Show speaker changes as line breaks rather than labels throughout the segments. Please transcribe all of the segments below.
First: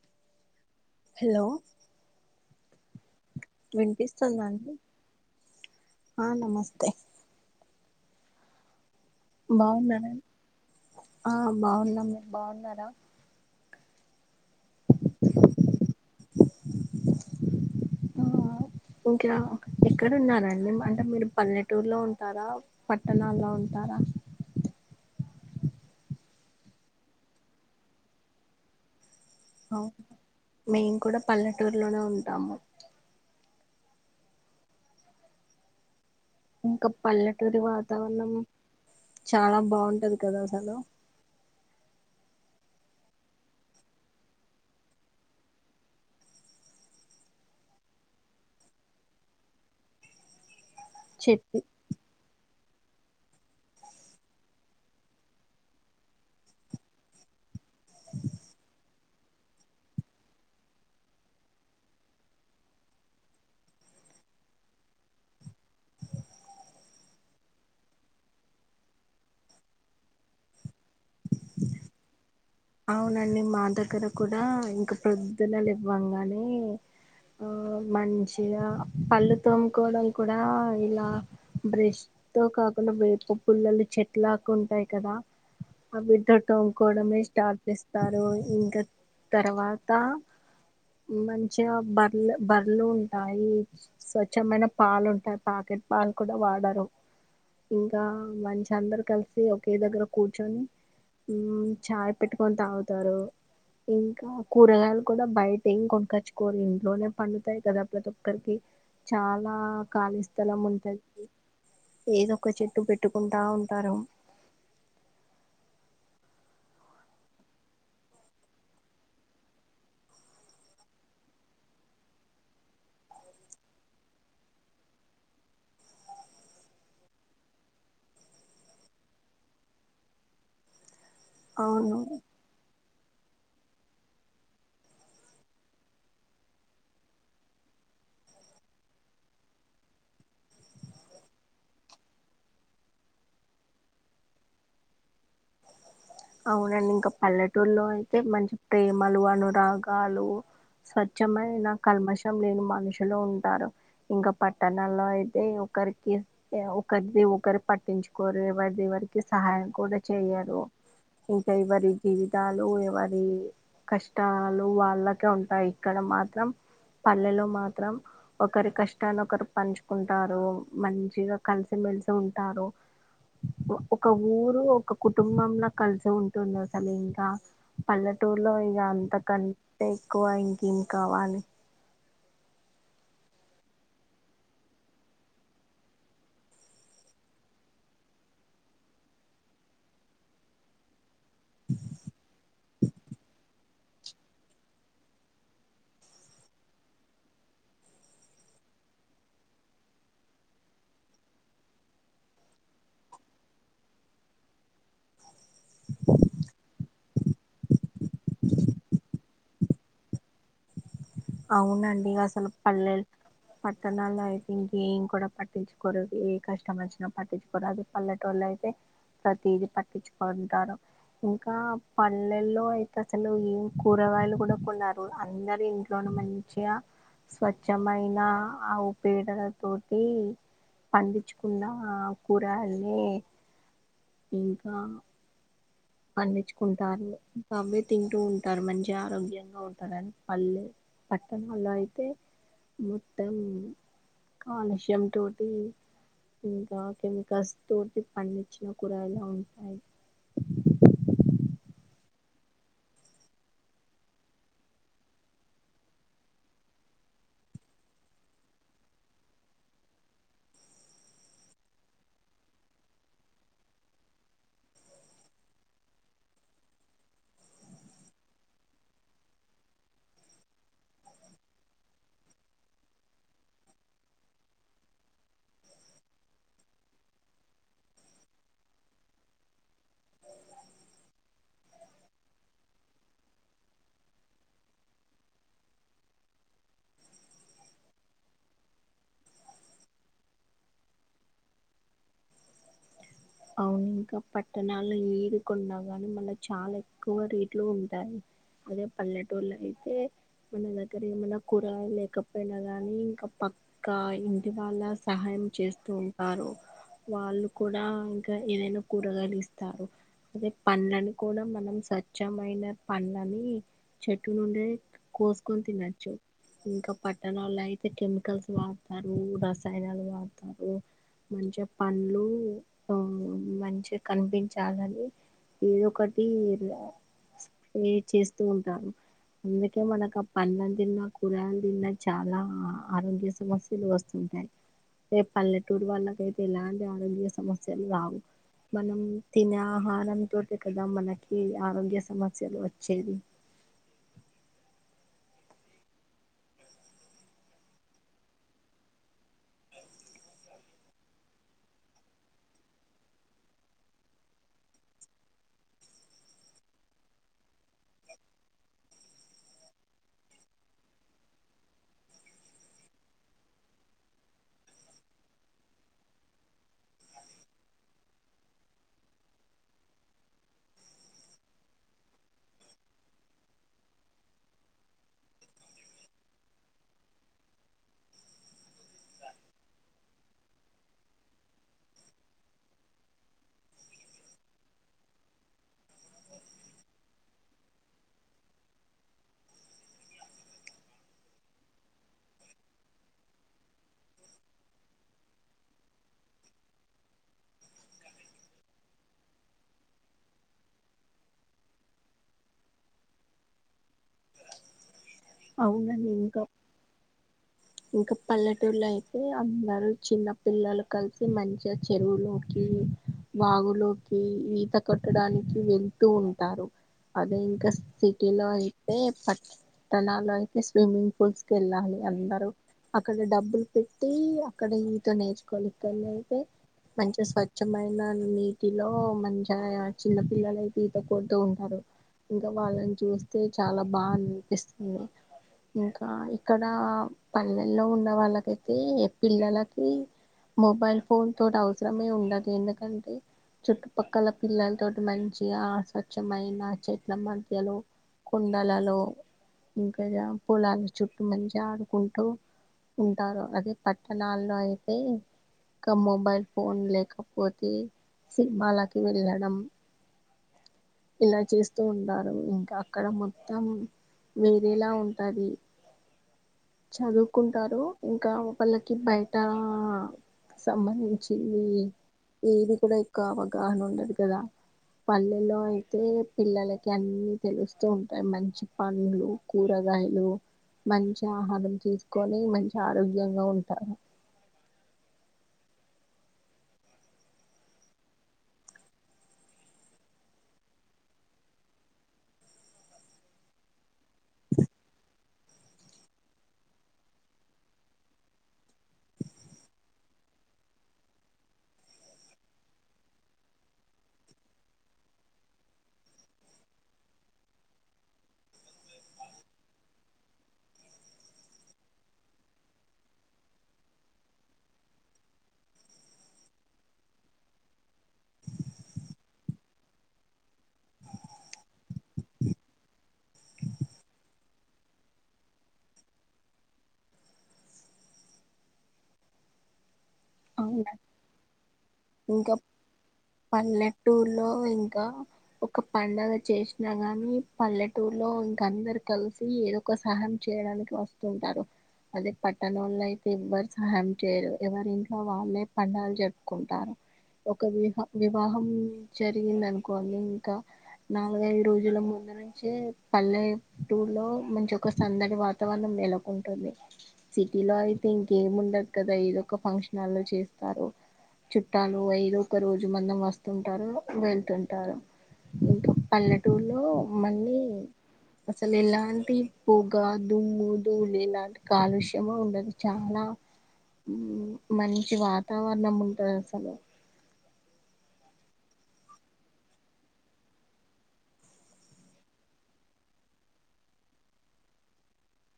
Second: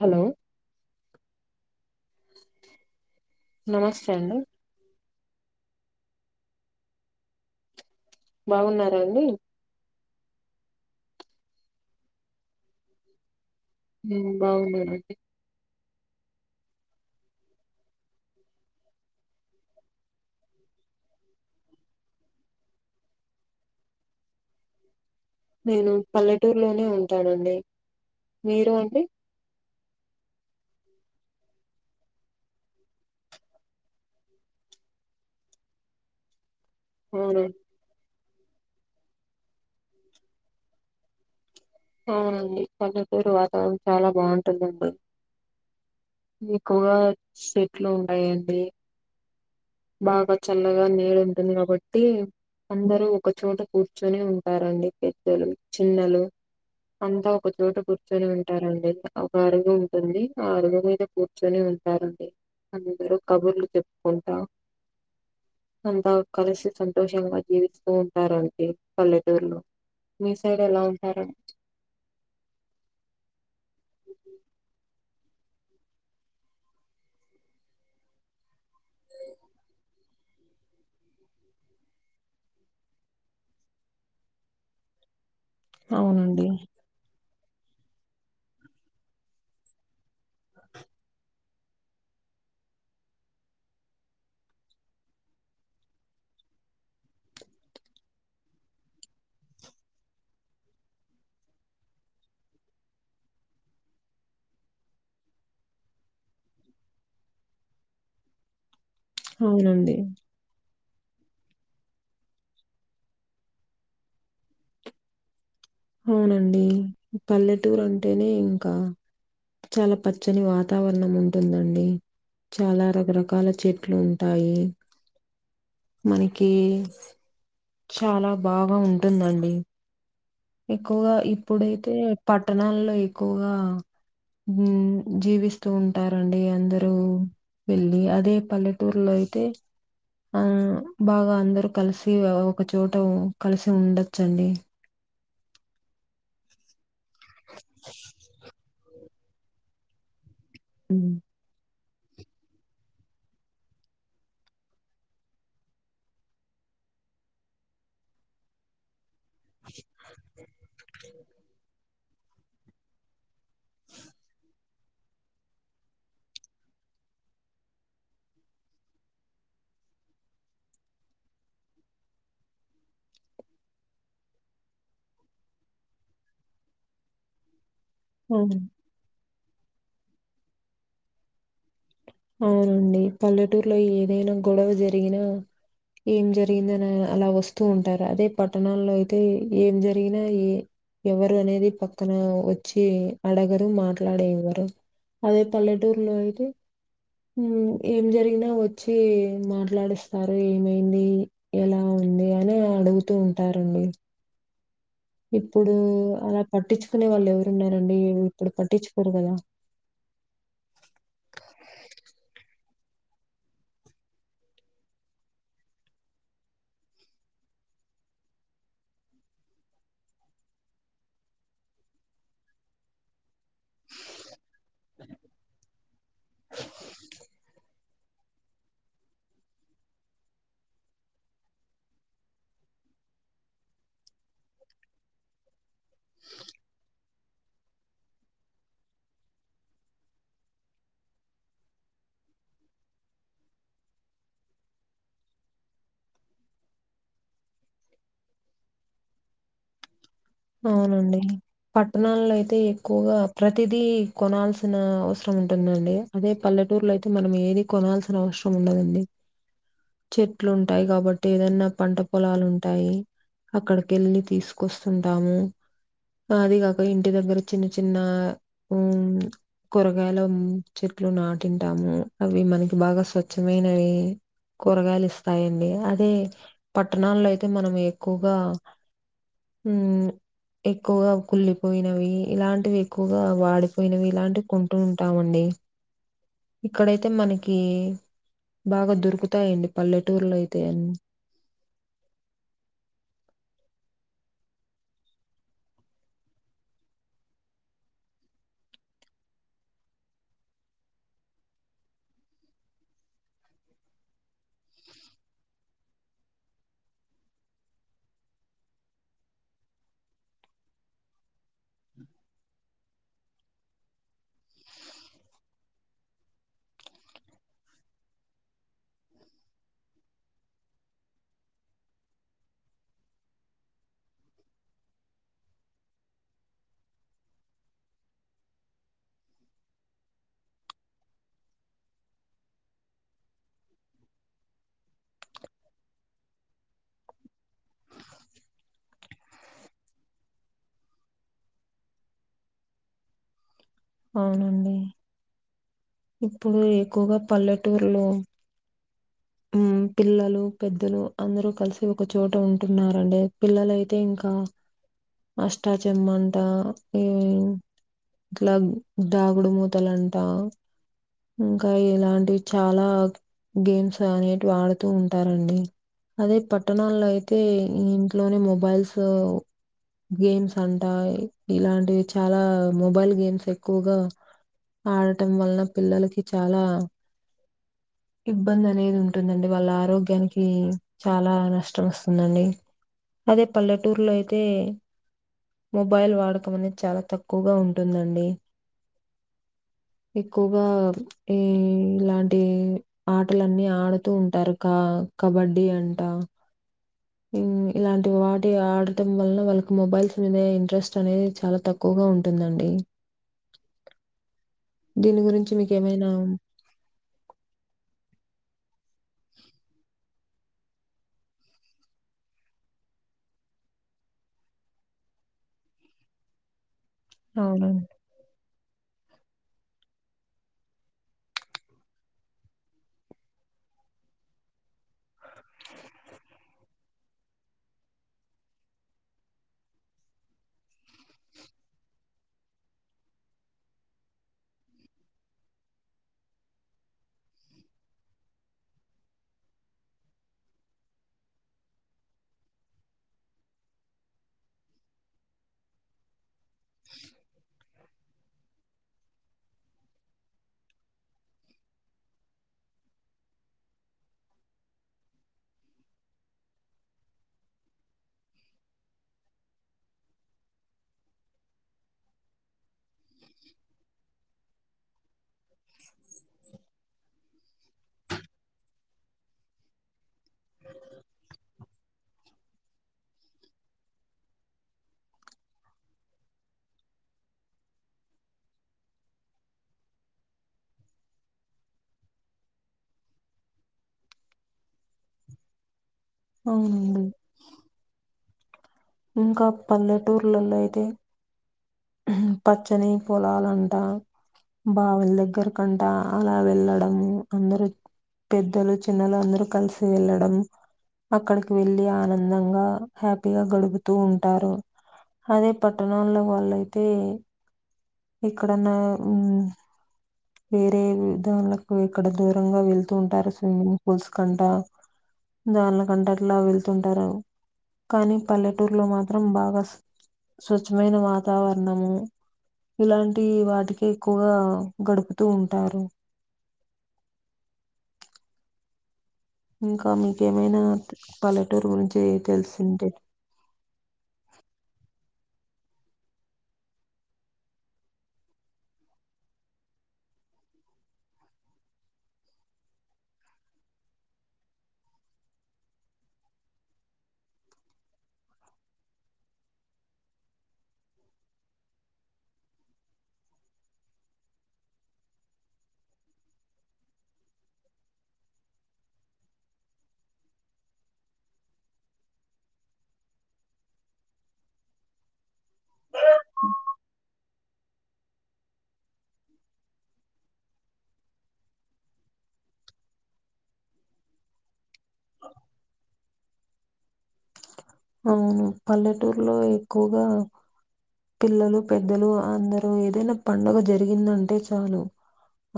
Hello
hello
నమస్తే అండి
వినిపిస్తుందండి ఆ నమస్తే
బాగున్నాన్
బాగున్నారా ఆ బాగున్నాం మీరు బాగున్నారా
మీము బాగున్నామండి
[unintelligible] ఎక్కడ ఉన్నారండి అంటే మీరు పల్లెటూరులో ఉంటారా పట్టణాల్లో ఉంటారా
నేను పల్లెటూరులోనే ఉంటానండి మీరు అండి
మేము కూడా పల్లెటూరులోనే ఉంటాము ఇంకా
అవును
పల్లెటూరి వాతావరణం చాలా బాగుంటది కదా అసలు
అవునండి పల్లెటూరు వాతావరణం చాలా బాగుంటుందండి ఎక్కువగా చెట్లు ఉంటాయండి బాగా చల్లగా అలాగే నీడ ఉంటుంది
చెట్టు
కాబట్టి అందరు ఒకచోట కూర్చొని ఉంటారండి పెద్దలు చిన్నలు అంతా ఒకచోట కూర్చొని ఉంటారండి ఒక అరుగు ఉంటుంది ఆ అరుగు మీద కూర్చొని ఉంటారండి అందరు కబుర్లు చెప్పుకుంటా అంతా కలిసి సంతోషంగా జీవిస్తూ ఉంటారండి పల్లెటూరులో మీ సైడ్ ఎలా ఉంటారండి
అవునండి మా దగ్గర కూడా ఇంకా ప్రొద్దున లేవంగానే ఆ మంచిగా పళ్ళు తోముకోవడం కూడా ఇలా బ్రష్ తో కాకుండా వేప పుల్లలు చెట్లకి ఉంటాయి కదా
అవునండి
[unintelligible] చేపిస్తాడు ఇంకా తర్వాత ఇగ బర్లు బర్లు ఉంటాయి స్వచ్ఛమైన పాలు ఉంటాయి ప్యాకెట్ పాలు కూడా వాడారు ఇంకా మంచి అందరు కలిసి ఒకే దగ్గర కూర్చొని మ్మ్ చాయ్ పెట్టుకొని తాగుతారు ఇంకా కూరగాయలు కూడా బయట ఏం కొనుక్కోచ్చుకోరు ఇంట్లోనే పండుతాయి కదా ప్రతి ఒక్కరికి చాలా
అవునండి
ఖాళీ స్థలం ఉంటది ఏదో ఒక చెట్టు పెట్టుకుంటా ఉంటారు
అవునండి పల్లెటూరు అంటేనే ఇంకా చాలా పచ్చని వాతావరణం ఉంటుందండి చాలా రకరకాల చెట్లు ఉంటాయి మనకి చాలా బాగా ఉంటుందండి ఎక్కువగా ఇప్పుడైతే
అవును
పట్టణాల్లో ఎక్కువగా జీవిస్తూ ఉంటారండి అందరూ వెళ్లి అదే పల్లెటూరులో అయితే ఆ బాగా అందరు కలిసి ఒకచోట కలిసి ఉండచ్చండి
అవునండి ఇంకా పల్లెటూరులో అయితే మంచి ప్రేమలు అనురాగాలు
హ్మ్.
స్వచ్ఛమైన కల్మషం లేని మనుషులు ఉంటారు ఇంకా పట్టణాలో అయితే ఒకరికి ఒకరు పట్టించుకోరు ఎవరిది వారికి సహాయం కూడా చెయ్యరు ఇంకా ఎవరి జీవితాలు ఎవరి కష్టాలు వాళ్ళకే ఉంటాయి ఇక్కడ మాత్రం పల్లెలో మాత్రం ఒకరి కష్టాన్ని ఒకరు పంచుకుంటారు మంచిగా కలిసి ఉంటారు ఒక ఊరు ఒక కుటుంబంల కలిసి ఉంటుంది అసలు ఇంకా పల్లెటూరులో
హ్మ్.
ఇంక అంత కంటే ఎక్కువ ఇంకేం కావాలి
అవునండి పల్లెటూరులో ఏదైనా గొడవ జరిగినా ఏం జరిగిందని అలా వస్తూ ఉంటారు అదే పట్టణాల్లో అయితే ఏం జరిగినా ఎవరు అనేది పక్కన వచ్చి అడుగరు మాట్లాడరు ఎవ్వరు అదే పల్లెటూర్లో అయితే ఉమ్ ఏం జరిగినా వచ్చీ మాట్లాడిస్తారు ఏమైంది ఎలావున్ ఉంది అని అడుగుతూ ఉంటారండి ఇప్పుడు అలా పట్టిచ్చుకునే వాళ్ళు ఎవరున్నారండి ఇప్పుడు పట్టించుకోరు గదా
అవునండి అసలు పల్లెల్ పట్టనాళ్ళ ఐతింకేం కూడ పట్టించుకోరు ఏ కష్టమచ్చిన పట్టించుకోరు అదే పల్లెటూర్ల అయితే ప్రతీది పట్టించుకుంటారు ఇంకా పల్లెల్లో అయితే అసలు ఏం కూరగాయలు కూడ కొనరు అందరు ఇంట్ ట్లోనే మంచిగా స్వచ్ఛమైన ఆవు పేడల తోటి పండిచ్చుకున్న కూరగయల్ని ఇంకా పండిచ్చుకుంటారు ఇంకవ్వే తింటూ ఉంటారు మంచిగా ఆరోగ్యంగా ఉంటారని పళ్ళె పట్టణాల్లో అయితే మొత్తం కాలుష్యం తోటి ఇంకా కెమికల్స్ తోటి పండించిన కూరగాయలే ఉంటాయి
అవునండి పట్టణాల్లయితే ఎక్కువగా ప్రతిదీ కొనాల్సిన అవసరం ఉంద్ ఉంటుందండి అదే పల్లెటూర్లో అయితే మనం ఏది కొనాల్సిన అవసరం ఉండదండి చెట్లూంటాయి కాబట్టి ఏదన్న పంట పొలాలు ఉంటాయి అక్కడికెళ్ళి తీసుకొస్తుంటాము అది గాక ఇంటి దగ్గర చిన్న చిన్న ఉమ్ కూరగాయలుం ట్లున్న తిన్టాము అవి మనకి బాగా స్వచ్ఛమైనవి కూరగాయలిస్తాయండి అదే పట్టణాల్లో అయితే మనం ఎక్కువగా ఉమ్ ఎక్కువగా కుళ్ళిపోయినవి ఇలాంటివి ఎక్కువగా వాడిపోయినవి ఇలాంటివి కొంటూ ఉంటామండి. ఇక్కడైతే మనకి బాగా దొరుకుతాయండి పల్లెటూర్లో అయితే అన్
అవునింకా పట్టణాల్లో ఏది కొన్నా గానీ మళ్ళా చాలా ఎక్కువ రేట్లు ఉంటాయి. అదే పల్లెటూర్ల అయితే మన దగ్గర ఏమన్నా కూరగాయలేకపోయినా గానీ ఇంకా పక్క ఇంటి వాళ్ళ సహాయం చేస్తూ ఉంటారు వాళ్ళు కూడా గ ఏదైనా కూరగాలు ఇస్తారు అదే పండ్లను కూడా మనం స్వచ్ఛమైన పండ్లని చెట్టు నుండే కోసుకొని తినొచ్చు ఇంక పట్టణాల్లో అయితే కెమికల్స్ వాడతారు రసాయనాలు వాడతారు మంచిగ పండ్లు ఆ మంచిగ కనిపించాలని ఏదోకటి స్ప్రే చేస్తూ ఉంటారు అందుకే మనక పండ్లను తిన్నా, కూరగాయలు తిన్నా చాలా ఆరోగ్య సమస్యలు వస్తుంది అదే పల్లెటూరు వాళ్ళకయితే ఎలాంటి ఆరోగ్య సమస్యలు రావు మనం తినే ఆహారంతోటె కదా మనకి ఆరోగ్య సమస్యలు వచ్చేది.
అవునండి ఇప్పుడు ఎక్కువగా పల్లెటూరులో పిల్లలు పెద్దలు అందరూ కలిసి ఒక చోట ఉంటున్నరండి పిల్లలఅయితే ఇంకా అష్టాచెమ్మంటా ఈ ట్ల దాగుడు మూతలమ్టా ఇంకా ఇలాంటివి చాలా గేమ్స్ అనేటివి ఆడుతూ ఉంటారండి అదే పట్టణాల్లో అయితే ఇంట్లోనే మొబైల్స్ గేమ్స్ అంటా, ఇలాంటివి చాలా మొబైల్ గేమ్స్ ఎక్ క్కువగా ఆడటం వలన పిల్లలకి చాలా ఇబ్బందనేది ఉంటుందండి, వాళ్ళ ఆరోగ్యానికి చాలా నష్టం వస్తుందండి. అదే పల్లెటూరులో అయితే మొబైల్ వాడకం అనేది చాలా తక్కువగా ఉంటుందండి. ఎక్కువగా ఈ ఇలాంటి ఆటలన్నీ ఆడుతూ ఉంటారు కా కబడ్డీ అంటా. [unintelligible] ఇలాంటి వాటి ఆడటం వలన వాళ్ళకు మొబైల్స్ మీద ఇంట్రెస్ట్ అనేది చాలా తక్కువుగా ఉంటుందండి. [inaudible] దీని గురించి మీకేమైనా
ఇంక పల్లెటూరులో అయితే అందరూ చిన్న పిల్లలు కలిసి మంచిగ చెరువులోకి
[inaudible]
వాగులోకి ఈత కొట్టడానికి వెళ్తూ ఉంటారు. అదే ఇంక
అవునండి.
సిటీలో అయి తే పట్టణాల్లో అయితే స్విమ్మింగ్ పూల్స్ కెళ్ళాలి అందరూ అక్కడ డబ్బుల్ పెట్టీ అక్కడ ఈత నేర్చుకోవలి ఇక్కన్నైతే మంచిగ స్వచ్ఛమైన నీటిలో మంచిగా చిన్న పిల్లలయితే ఈత కొడుతూ ఉంటారు. ఇంక వాళ్ళను చూస్తే చాలా బా అనిపిస్తుంది. ఇంకా ఇక్కడా పల్లెల్లో ఉన్న వాళ్ళకైతే పిల్లలకి మొబైల్ ఫోన్ తోటవసరమే ఉండదు ఎందుకంటే చుట్టుపక్కల పిల్లలతోటి మంచిగా స్వచ్ఛమైన చెట్ల మధ్యలో కొండలలో ఇంక పొలాల చుట్టూ మంచిగ ఆడు కుంటూ ఉంటారు. అదే పట్టణాల్లో అయితే ఇంక మొబైల్ ఫోన్ లేకపోతే సినిమాలకి వెళ్ళడం ఇలా చేస్తూ ఉంటారు ఇంకా అక్కడ మొత్తం వేరేలా ఉంటాది. చదువుకుంటారు ఇంకా వాళ్ళకి బైటా సంబంధించివి ఏది కూడ ఎక్కో అవగాహన ఉండదు కదా. పల్లెల్లో అయితే పిల్లలకి అన్నీ తెలుస్తూ ఉంటాయి. మంచి పండ్లు కూర గాయలు మంచి ఆ ఆహారం తీసుకోనీ మంచి ఆరోగ్యంగా ఉంటారు.
అవునండి. ఇంకా పల్లెటూర్లల్లో అయితే పచ్చనీ పొలాలంటా బావుల్ దగ్గరికంటా అలా వెళ్ళడము అందరూ పెద్దలూ చిన్నలూ అందరూ కలిసి వెళ్ళడం. అక్కడికి వెళ్లి ఆనందంగా హ్యాపీగా గడుపు తూ ఉంటారు. అదే పట్టణాల్లో వాళ్ళయితే ఇక్కడన్నా మ్మ్ వేరే విధానులకు ఇక్కడ దూరంగా వెళ్తూ ఉంటారు. స్విమ్మింగ్ పూల్స్ కంటా దానిలకంట అట్లా వెళ్తుంటారూ. కానీ పల్లెటూరులో మాత్రం బాగా స్ స్వచ్ఛమైన వాతావరణము ఇలాంటి వాటికే ఎక్కువగా గడుపుతూ ఉంటారు. ఇంకా మీకేమైనా
అవునా?
పల్లెటూరు గురించి తెలిసుంటే
పల్లెటూర్లో ఇంకా ఒక్క పండగ చేషినా గానీ పల్లెటూర్లో ఇంక అందరు కలిసి ఏదొక సహా చేయ్యడానికి ఒస్తుంటారు. అదే పట్టణాల్లో అయితే ఎవ్వరు సహాయం చేయరు ఎవరిం ట్లో వాళ్ళే పండగలు జరుపుకుంటారు. ఒక విహ వివాహం జరిగిందనుకోండి ఇంకా నాలుగైదు రోజుల ముందు నుంచే పల్లె టూర్లో మంచి ఒక సందడి వాతావరణం నెలకొంటుంది సిటీలో అయితే ఇంకేం ఉండదు కదా ఏదొక ఫంక్షన్ హాల్లో చేస్తారు. చుట్టాలు ఐదో ఒక రోజు మందం వస్తుంటారు వెళ్తుంటారు. ఇంక పల్లెటూర్లో మళ్ళీ అసలు ఎలాంటి పొగ దుమ్ము ధూళ ఇలాంటి కాలుష్యము ఉండదు చాలా మంచి వాతావరణం ఉంటది అసలు
అవును పల్లెటూరులో ఎక్కువగా పిల్లలు పెద్దలు అందరూ ఏదైనా పడుగ జరిగిందంటే చాలు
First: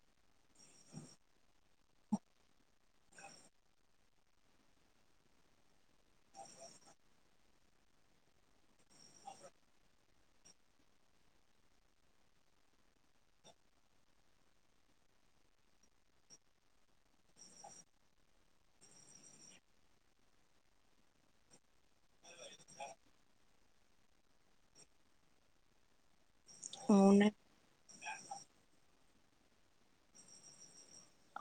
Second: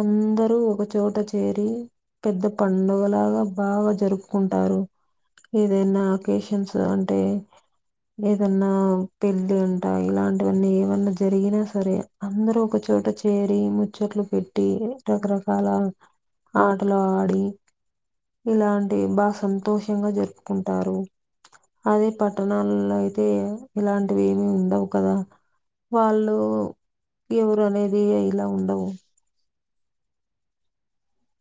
అందరూ ఒక చోట చేరి పెద్ద పండుగలాగా బాగా జరుపుకుంటారు దరు ఏదైనా అకేషన్స్ అంటే ఏదన్నా పెళ్లి ఉంటాయి ఇలాంటివన్నీ ఏవన్నా జరిగినా సరే అందరుూ ఒకచోట చేరి ముచ్చట్లు పెట్టి రకరకాల ఆటలు ఆడి ఇలాంటి బా సంతోషంగా జరుపుకుంటారు అదే పట్టణాల్లో అయితే ఇలాంటివి ఏమి ఉండవు కదా వాళ్ళు
అవును
ఎవరు అనేది ఇలా ఉండవు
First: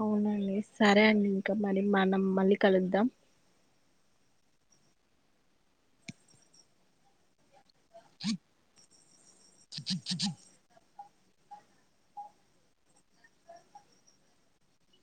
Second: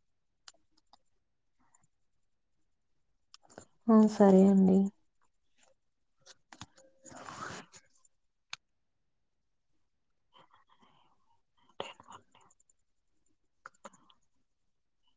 అవునండి సరే అండి ఇంకా మరి మనం మళ్ళీ కలుద్దాం
ఆ సరే అండి